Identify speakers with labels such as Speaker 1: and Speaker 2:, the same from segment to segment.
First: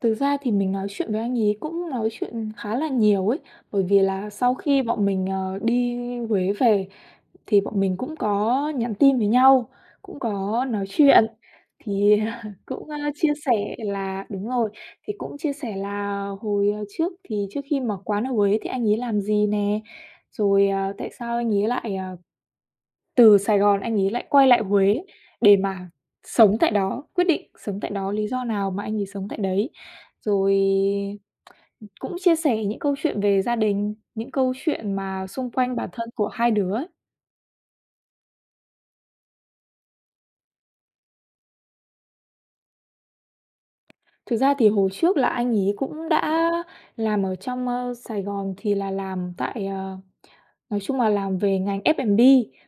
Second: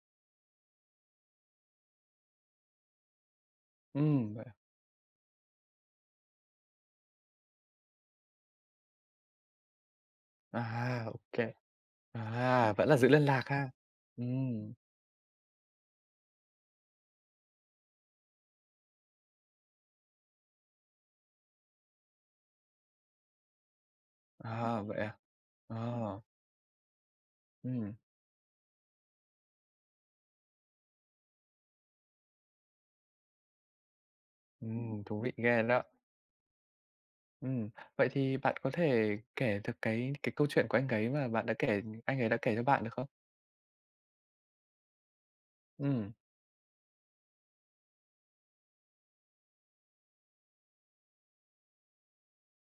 Speaker 1: Thực ra thì mình nói chuyện với anh ấy cũng nói chuyện khá là nhiều ấy, bởi vì là
Speaker 2: Ừm, vậy à?
Speaker 1: sau khi bọn mình, ờ, đi Huế về thì bọn mình cũng có nhắn tin với nhau, cũng có nói
Speaker 2: À,
Speaker 1: chuyện
Speaker 2: OK.
Speaker 1: thì, à,
Speaker 2: À, vẫn
Speaker 1: cũng,
Speaker 2: là giữ
Speaker 1: a,
Speaker 2: liên
Speaker 1: chia
Speaker 2: lạc ha?
Speaker 1: sẻ là đúng rồi.
Speaker 2: Ừm.
Speaker 1: Thì cũng chia sẻ là hồi, à, trước thì trước khi mở quán ở Huế thì anh ấy làm gì nè, rồi, à, tại sao anh ấy lại, à, từ Sài Gòn anh ấy lại quay lại
Speaker 2: À, vậy
Speaker 1: Huế
Speaker 2: à?
Speaker 1: để mà
Speaker 2: À.
Speaker 1: sống tại đó, quyết định sống tại
Speaker 2: Ừm.
Speaker 1: đó, lý do nào mà anh ấy sống tại đấy. Rồi, cũng chia sẻ những câu chuyện về gia đình, những câu chuyện
Speaker 2: Ừm, thú
Speaker 1: mà
Speaker 2: vị
Speaker 1: xung
Speaker 2: ghê
Speaker 1: quanh
Speaker 2: đó.
Speaker 1: bản thân của hai đứa.
Speaker 2: Ừm, vậy thì bạn có thể kể được cái cái câu chuyện của anh ấy mà bạn đã kể ừm, anh ấy đã kể cho bạn được không?
Speaker 1: Thực ra thì hồi trước là anh ấy cũng
Speaker 2: Ừm.
Speaker 1: đã làm ở trong, ơ, Sài Gòn thì là làm tại ờ, nói chung là làm về ngành F&B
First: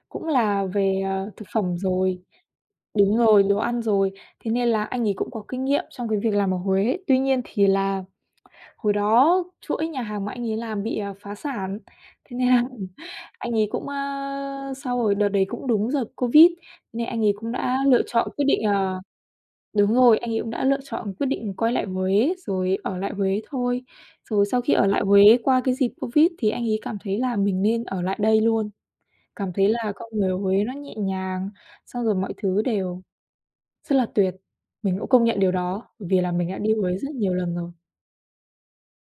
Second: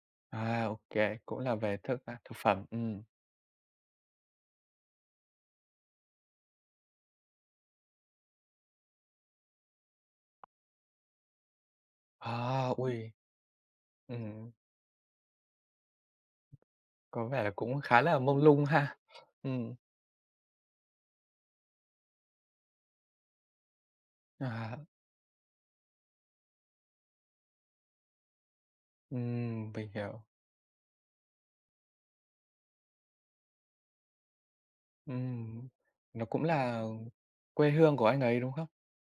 Speaker 1: cũng là
Speaker 2: À, OK,
Speaker 1: về, ờ,
Speaker 2: cũng
Speaker 1: thực
Speaker 2: là
Speaker 1: phẩm
Speaker 2: về thức a,
Speaker 1: rồi
Speaker 2: thực phẩm, ừm.
Speaker 1: đúng rồi, đồ ăn rồi, thế nên là anh ấy cũng có kinh nghiệm trong cái việc làm ở Huế. Tuy nhiên thì là hồi đó chuỗi nhà hàng mà anh ấy làm bị, à, phá sản, thế nên là
Speaker 2: À, ôi!
Speaker 1: anh ấy cũng,
Speaker 2: Ừm.
Speaker 1: a, sau rồi đợt đấy cũng đúng đợt Covid, nên anh
Speaker 2: Có
Speaker 1: ấy
Speaker 2: vẻ là
Speaker 1: cũng đã
Speaker 2: cũng khá
Speaker 1: lựa
Speaker 2: là
Speaker 1: chọn
Speaker 2: mông
Speaker 1: quyết định
Speaker 2: lung ha,
Speaker 1: ờ,
Speaker 2: ừm.
Speaker 1: đúng rồi, anh ấy cũng đã lựa chọn quyết định quay lại Huế rồi ở lại Huế thôi. Rồi sau khi
Speaker 2: À.
Speaker 1: ở lại Huế qua cái dịp Covid thì anh ấy cảm thấy là mình nên ở lại đây luôn, cảm thấy
Speaker 2: Ừm, mình
Speaker 1: là con
Speaker 2: hiểu.
Speaker 1: người ở Huế nó nhẹ nhàng, xong rồi mọi thứ đều rất là tuyệt, mình cũng công nhận điều
Speaker 2: Ừm,
Speaker 1: đó bởi vì
Speaker 2: nó
Speaker 1: là
Speaker 2: cũng
Speaker 1: mình đã đi
Speaker 2: là
Speaker 1: Huế rất nhiều lần
Speaker 2: quê
Speaker 1: rồi.
Speaker 2: hương của anh ấy, đúng không?